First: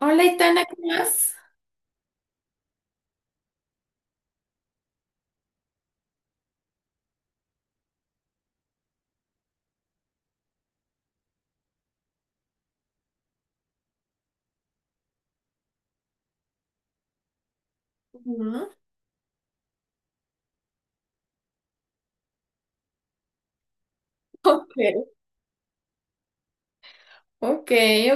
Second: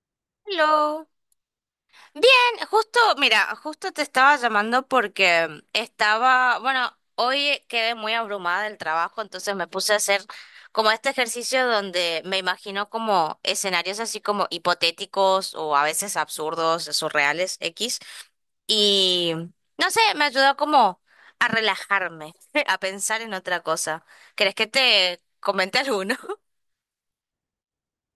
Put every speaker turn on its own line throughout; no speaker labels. Hola, Itana, ¿cómo
Hello.
vas?
Bien, justo, mira, justo te estaba llamando porque estaba, bueno, hoy quedé muy abrumada del trabajo, entonces me puse a hacer como este ejercicio donde me imagino como escenarios así como hipotéticos o a veces absurdos, surreales, X,
Ujú.
y no sé, me ayudó como a relajarme, a pensar en otra cosa. ¿Crees que
Ok,
te comente alguno?
ok,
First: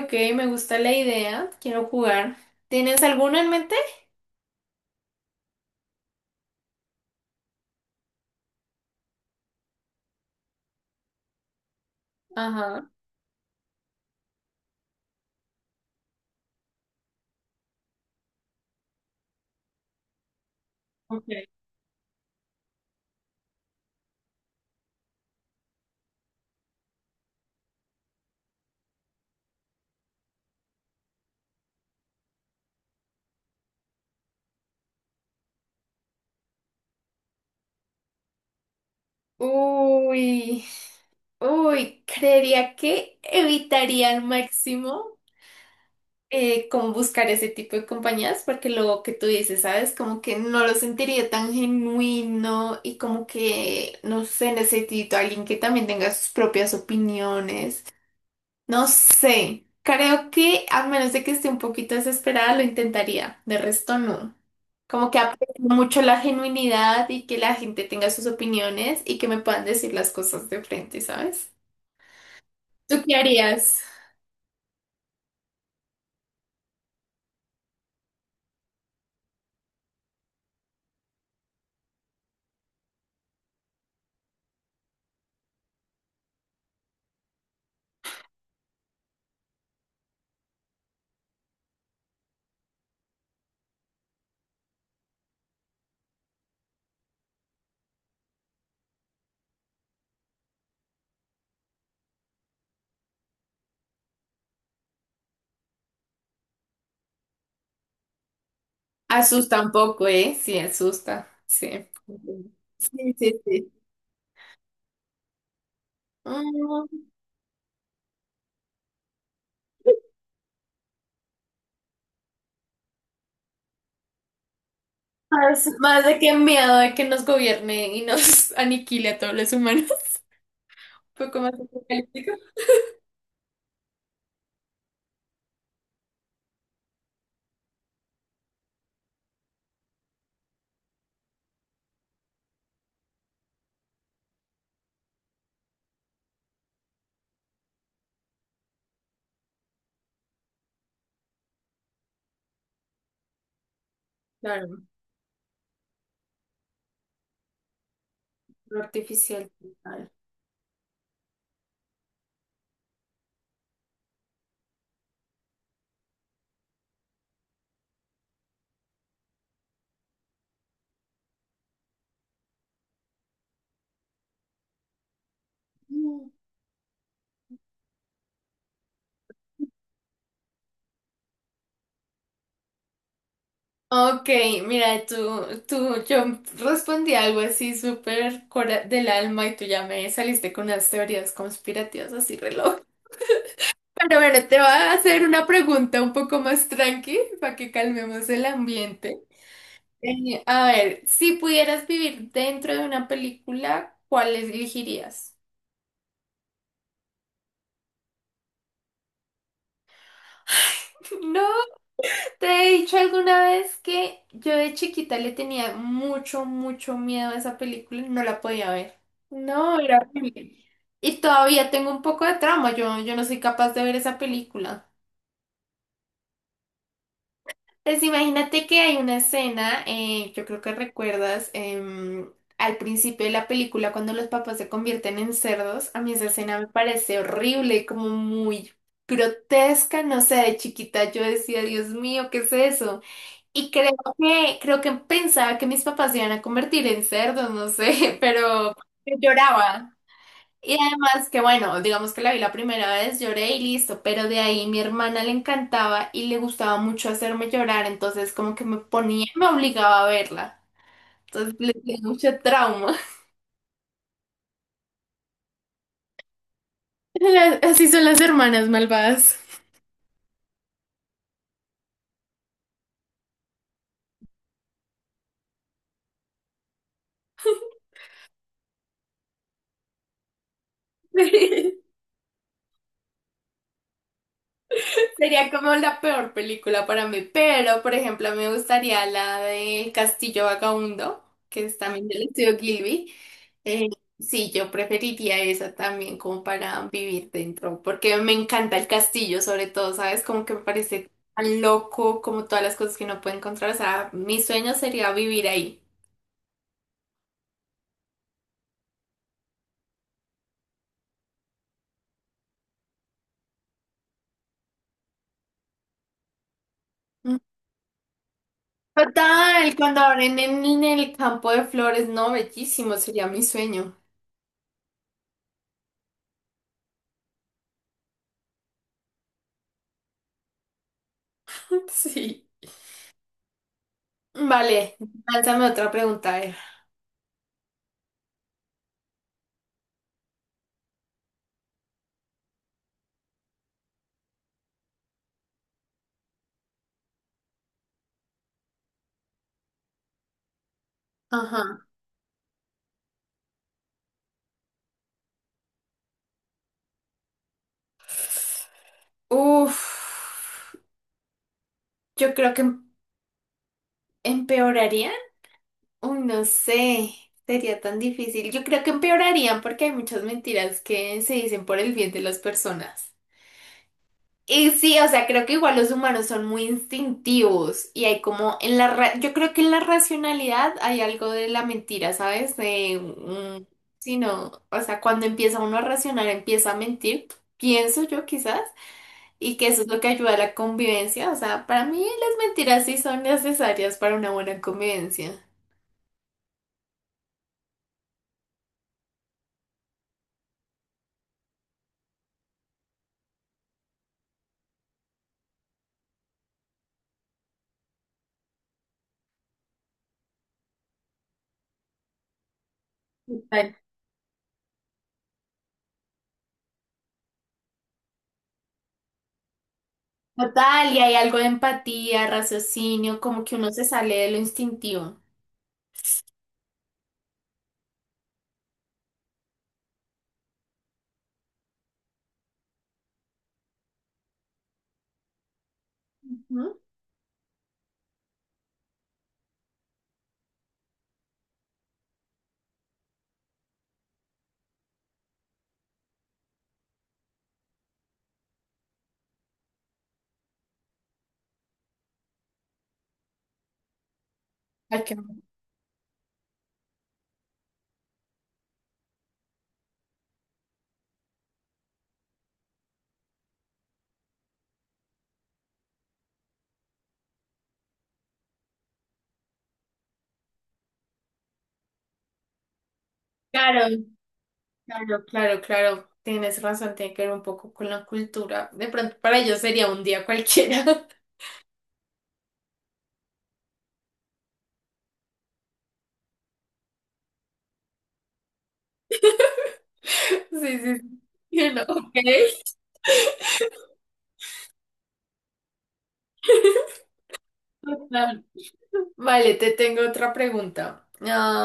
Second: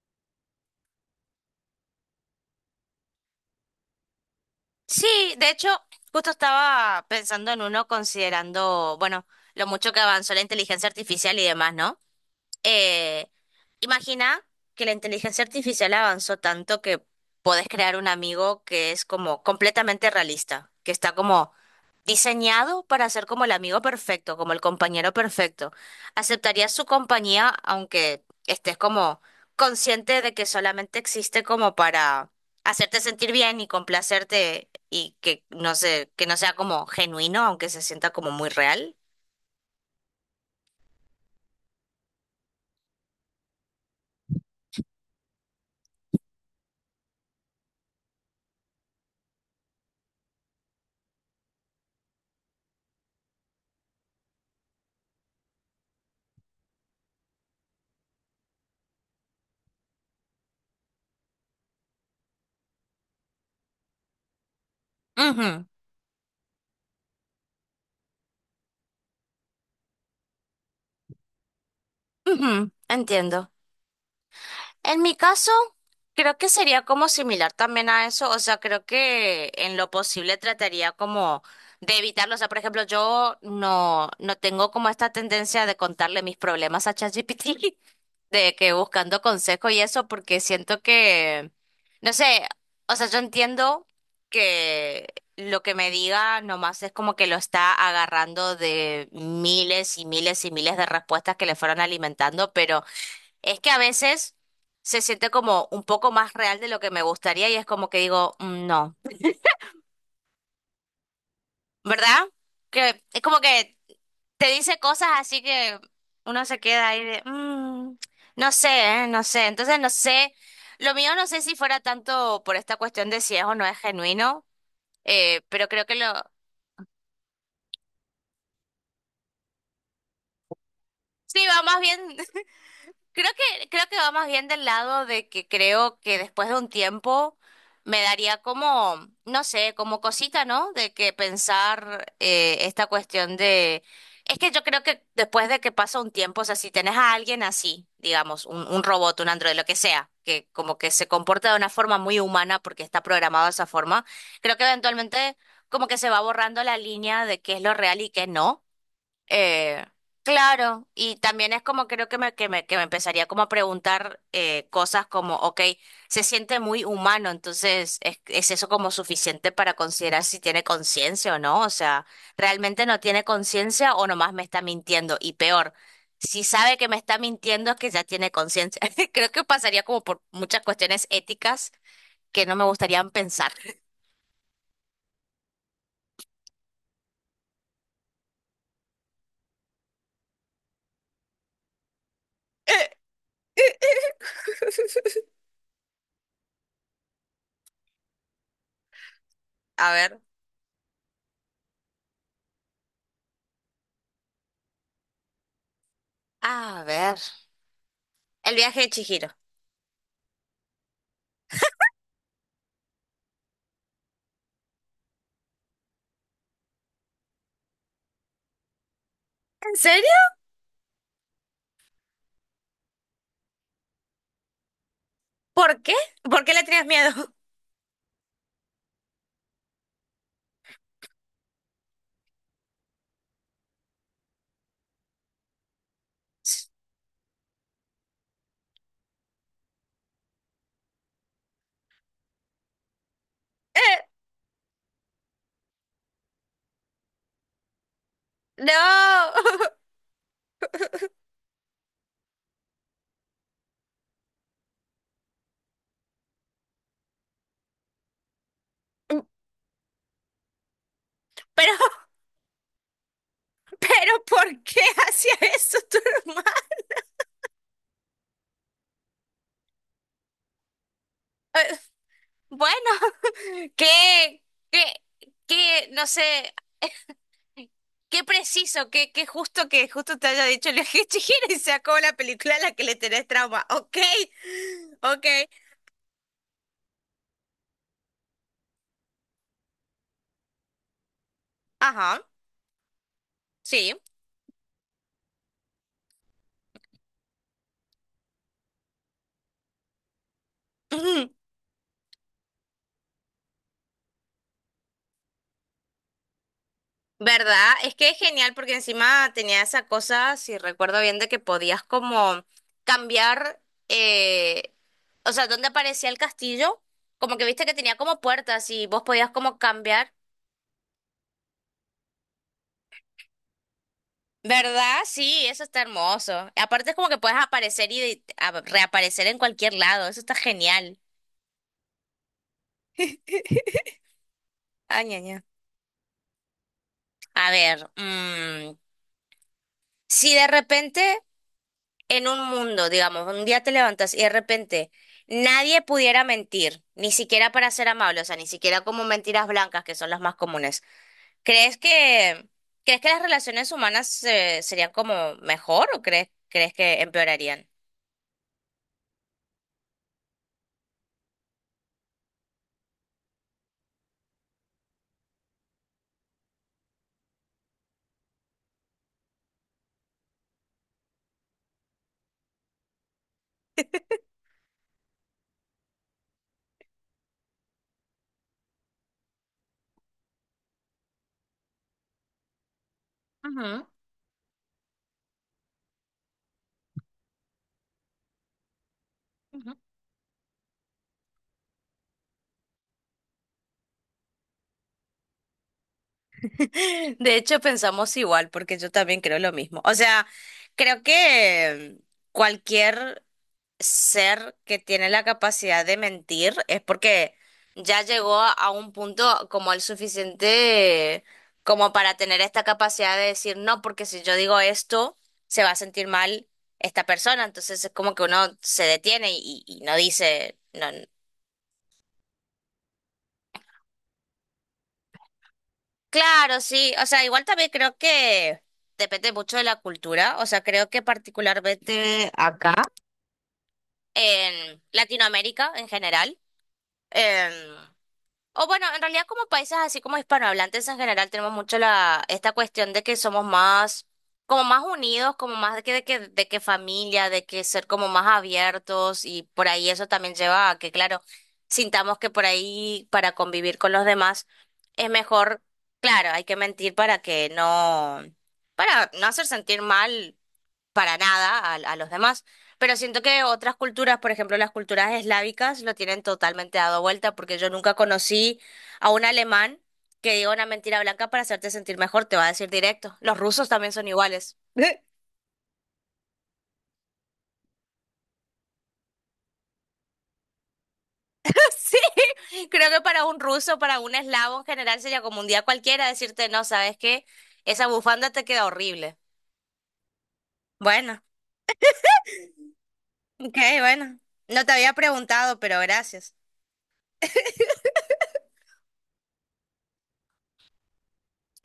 ok, me gusta la idea. Quiero jugar. ¿Tienes alguno en mente?
Sí, de hecho, justo estaba pensando en uno considerando, bueno, lo mucho que avanzó la inteligencia artificial y demás, ¿no?
Ajá,
Eh, Imagina que la inteligencia artificial avanzó tanto que podés crear un amigo que es como completamente realista, que está
okay.
como diseñado para ser como el amigo perfecto, como el compañero perfecto. ¿Aceptarías su compañía aunque estés como consciente de que solamente existe como para hacerte sentir bien y complacerte y que no sé, que no sea como genuino, aunque se sienta como muy real?
Uy, uy, creería que evitaría al máximo como buscar ese tipo de compañías, porque lo que tú dices, ¿sabes? Como que no lo sentiría tan genuino y como que, no sé, necesito a alguien que también tenga sus propias opiniones. No sé, creo que a menos de que esté un poquito desesperada lo intentaría, de resto no. Como que aprecio
Ujú,
mucho la genuinidad y que la gente tenga sus opiniones y que me puedan decir las cosas de frente, ¿sabes?
ujú,
¿Tú qué
entiendo.
harías?
En mi caso, creo que sería como similar también a eso, o sea, creo que en lo posible trataría como de evitarlo, o sea, por ejemplo, yo no, no tengo como esta tendencia de contarle mis problemas a ChatGPT, de que buscando consejo y eso, porque siento que, no sé, o sea, yo entiendo que lo que me diga nomás es como que lo está agarrando de miles y miles y miles de respuestas que le fueron alimentando, pero... Es que a veces se siente como un poco más real de lo que me gustaría y es como que digo, "Mm, no,
Asusta un poco, ¿eh? Sí, asusta, sí.
¿verdad?". Que
Sí,
es
sí,
como
sí.
que te dice cosas así que uno se queda
Mm,
ahí de, "Mm, no sé, no sé". Entonces no sé, lo mío no sé si fuera tanto por esta cuestión de si es o no es genuino,
más,
pero creo que
más
lo...
de que miedo de que nos gobierne y nos aniquile a todos los humanos. Un
Sí,
poco más
va más bien.
apocalíptico.
Creo creo que va más bien del lado de que creo que después de un tiempo me daría como, no sé, como cosita, ¿no? De que pensar esta cuestión de... Es que yo creo que después de que pasa un tiempo, o sea, si tenés a alguien así, digamos, un robot, un androide, lo que sea, que como que se comporta de una forma muy humana porque está programado de esa forma, creo que
Claro,
eventualmente como que se va borrando la línea de qué es lo real y qué no.
lo artificial.
Eh,
Total.
claro, y también es como creo que me empezaría como a preguntar cosas como, ok, se siente muy humano, entonces es eso como suficiente para considerar si tiene conciencia o no? O sea, ¿realmente no tiene conciencia o nomás me está mintiendo? Y peor, si sabe que me está mintiendo es que ya tiene conciencia. Creo que pasaría como por muchas cuestiones éticas que no me gustaría pensar.
Ok, mira, tú, yo respondí algo así súper cora- del alma y tú ya me saliste con unas teorías conspirativas así reloj. Pero bueno, te voy a hacer una pregunta un poco más tranqui para que calmemos el ambiente.
A ver.
A ver, si pudieras vivir dentro de una película, ¿cuál elegirías?
A ver. El viaje de Chihiro.
No. Te he dicho alguna vez que yo de chiquita le tenía mucho, mucho miedo a esa película y no la podía ver.
¿En
No, era
serio?
horrible. Y todavía tengo un poco de trauma, yo no soy capaz de ver esa película.
¿Por qué? ¿Por qué le tenías miedo?
Pues imagínate que hay una escena, yo creo que recuerdas, al principio de la película cuando los papás se convierten en cerdos, a mí esa escena me parece horrible, como muy grotesca, no sé, de chiquita yo decía, Dios mío, ¿qué es eso? Y
Eh,
creo que pensaba que mis papás se iban a convertir en cerdos, no sé, pero
no.
lloraba. Y además que bueno, digamos que la vi la primera vez, lloré y listo, pero de ahí mi hermana le encantaba y le gustaba mucho hacerme llorar, entonces como que me ponía, me obligaba a verla. Entonces le
Pero,
tenía mucho trauma.
pero, ¿por qué hacía eso tu hermano?
Las- Así son las hermanas malvadas.
Eh, Bueno, qué, qué, qué, no sé, qué preciso, qué justo que justo te haya dicho el viaje Chihiro y se acabó la película a la que le tenés trauma. Ok, ok,
Sería como la peor película para mí, pero por ejemplo me gustaría la de Castillo Vagabundo, que es también
ajá,
del estudio Gilby. Eh,
sí.
sí, yo preferiría esa también como para vivir dentro, porque me encanta el castillo sobre todo, ¿sabes? Como que me parece tan loco, como todas las cosas que no puede encontrar, o sea, mi sueño sería vivir ahí.
¿Verdad? Es que es genial porque encima tenía esa cosa, si recuerdo bien, de que podías como cambiar, eh, o sea, donde aparecía el castillo, como
Mm.
que viste que tenía como puertas y vos podías como
Total, cuando
cambiar.
abren en el campo de flores, no, bellísimo, sería mi sueño.
¿Verdad? Sí, eso está hermoso. Aparte es como que puedes aparecer y de- a- reaparecer en cualquier lado, eso está genial.
Sí. Vale,
Ay, ña, ña.
lánzame otra pregunta, a ver.
A ver, mm, si de repente en un mundo, digamos, un día te levantas y de repente nadie pudiera mentir, ni siquiera para ser amable, o sea, ni siquiera como mentiras blancas, que son las más comunes,
Ajá.
¿crees crees que las relaciones humanas serían como mejor o crees que empeorarían?
Uf, yo creo que em- empeorarían. Uy, no sé, sería tan difícil. Yo creo que empeorarían porque hay muchas mentiras que se dicen por el bien de las personas. Y sí, o sea, creo que igual los humanos son muy instintivos y hay como en la ra- yo creo que en la racionalidad hay algo de la mentira, ¿sabes? De
Ujú,
sí, no, o sea, cuando empieza uno a racionar, empieza a mentir, pienso yo quizás. Y que
ujú.
eso es lo que ayuda a la convivencia. O sea, para mí las mentiras sí son necesarias para una buena convivencia.
De hecho, pensamos igual, porque yo también creo lo mismo. O sea, creo que cualquier ser que tiene la capacidad de mentir es porque ya llegó a un punto como el suficiente como para tener esta capacidad de decir
Total,
no, porque si yo digo esto, se va a sentir mal esta persona. Entonces es como que uno se detiene y no dice, no.
Total, y hay algo de empatía, raciocinio, como que uno se sale de lo instintivo.
Claro, sí. O sea, igual también creo que depende mucho de la cultura. O sea, creo que particularmente acá, en Latinoamérica en general.
Ujú.
Em, o bueno, en realidad como países así como hispanohablantes en general tenemos mucho la, esta cuestión de que somos más, como más unidos, como más de que familia, de que ser como más abiertos y por ahí eso también lleva a que, claro, sintamos que por ahí para convivir con los demás
Hay
es
que-
mejor, claro, hay que mentir para que no, para no hacer sentir mal para nada a los demás. Pero siento que otras culturas, por ejemplo, las culturas eslávicas, lo tienen totalmente dado vuelta, porque yo nunca conocí a un alemán que diga una mentira blanca para hacerte sentir mejor, te va a decir directo. Los rusos
Claro,
también son iguales.
claro, claro, claro. Tienes razón, tiene que ver un poco con la cultura. De pronto para ellos sería un día cualquiera.
Sí, creo que para un ruso, para un eslavo en general sería como un día cualquiera decirte, no, ¿sabes qué? Esa bufanda te queda horrible.
Sí, sí, sí.
Bueno,
Y ok.
ok, bueno. No te había preguntado, pero gracias.
Total. Vale, te tengo otra pregunta.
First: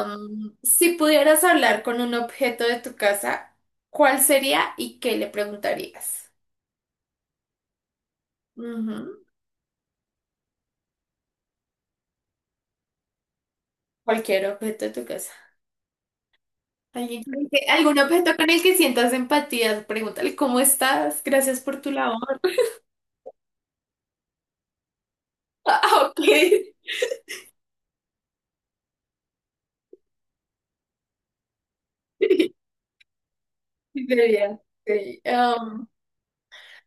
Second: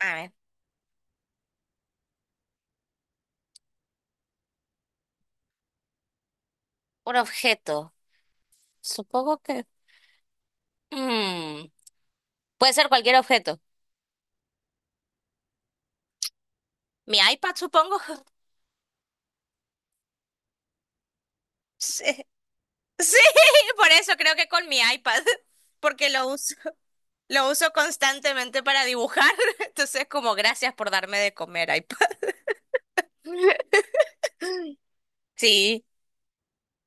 A ver,
si pudieras hablar con un objeto de tu casa, ¿cuál sería y qué le preguntarías?
un objeto.
Ujú.
Supongo que... Mm. Puede ser cualquier objeto.
Cualquier objeto de tu casa.
Mi
Alguien con el
iPad,
que-
supongo.
algún objeto con el que sientas empatía, pregúntale cómo estás, gracias por tu
Sí,
labor.
sí, por eso creo que con mi iPad,
Ah,
porque
ok.
lo uso constantemente para dibujar. Entonces, como gracias por darme de comer, iPad.
Sí, sería. Sí.
Sí.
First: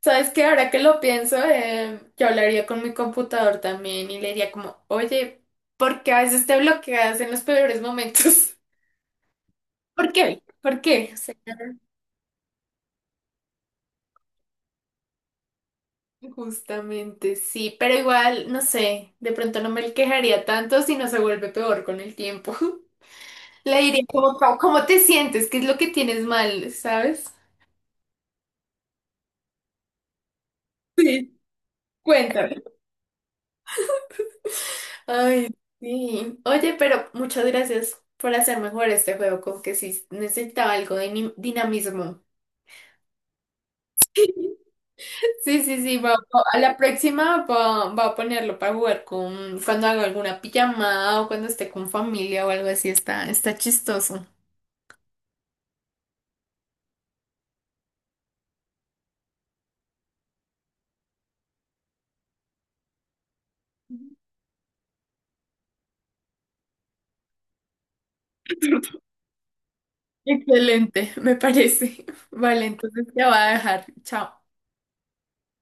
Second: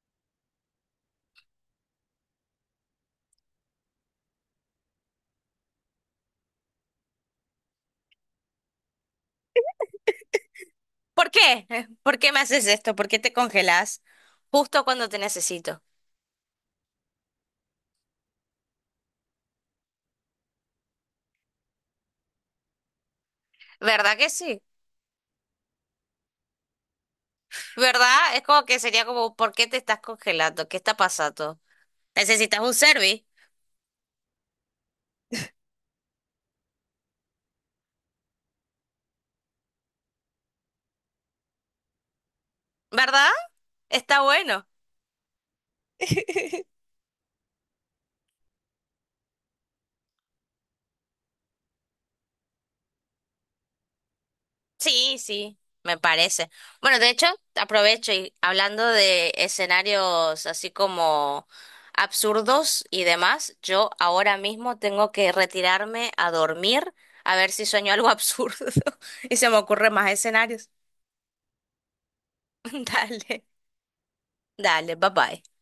¿Sabes qué? Ahora que lo pienso, yo hablaría con mi computador también y le diría como, oye, ¿por qué a veces te bloqueas en los peores momentos? ¿Por qué? ¿Por qué? O
¿Por
sea,
qué? ¿Por qué me haces esto? ¿Por qué te congelas justo cuando te necesito?
justamente sí, pero igual, no sé, de pronto no me quejaría tanto si no se vuelve peor con el tiempo. Le diría
¿Verdad que
como, "Pau,
sí?
¿cómo te sientes? ¿Qué es lo que tienes mal? ¿Sabes?
¿Verdad? Es como que sería como, ¿por qué te estás congelando? ¿Qué está
Sí,
pasando? ¿Necesitas
cuéntame.
un service?
Ay, sí. Oye, pero muchas gracias por hacer mejor este juego, como que sí necesitaba algo de ni- dinamismo.
¿Verdad? Está bueno.
Sí, sí, sí, va, va- a la próxima va a ponerlo para jugar con cuando haga alguna pijamada o cuando esté con familia o algo así, está, está chistoso.
Sí, sí, me parece. Bueno, de hecho, aprovecho y hablando de escenarios así como absurdos y demás, yo ahora mismo tengo que retirarme a dormir a ver si sueño algo absurdo y se me ocurren más escenarios.
Excelente, me parece. Vale, entonces te
Dale,
va a dejar. Chao.
dale, bye bye.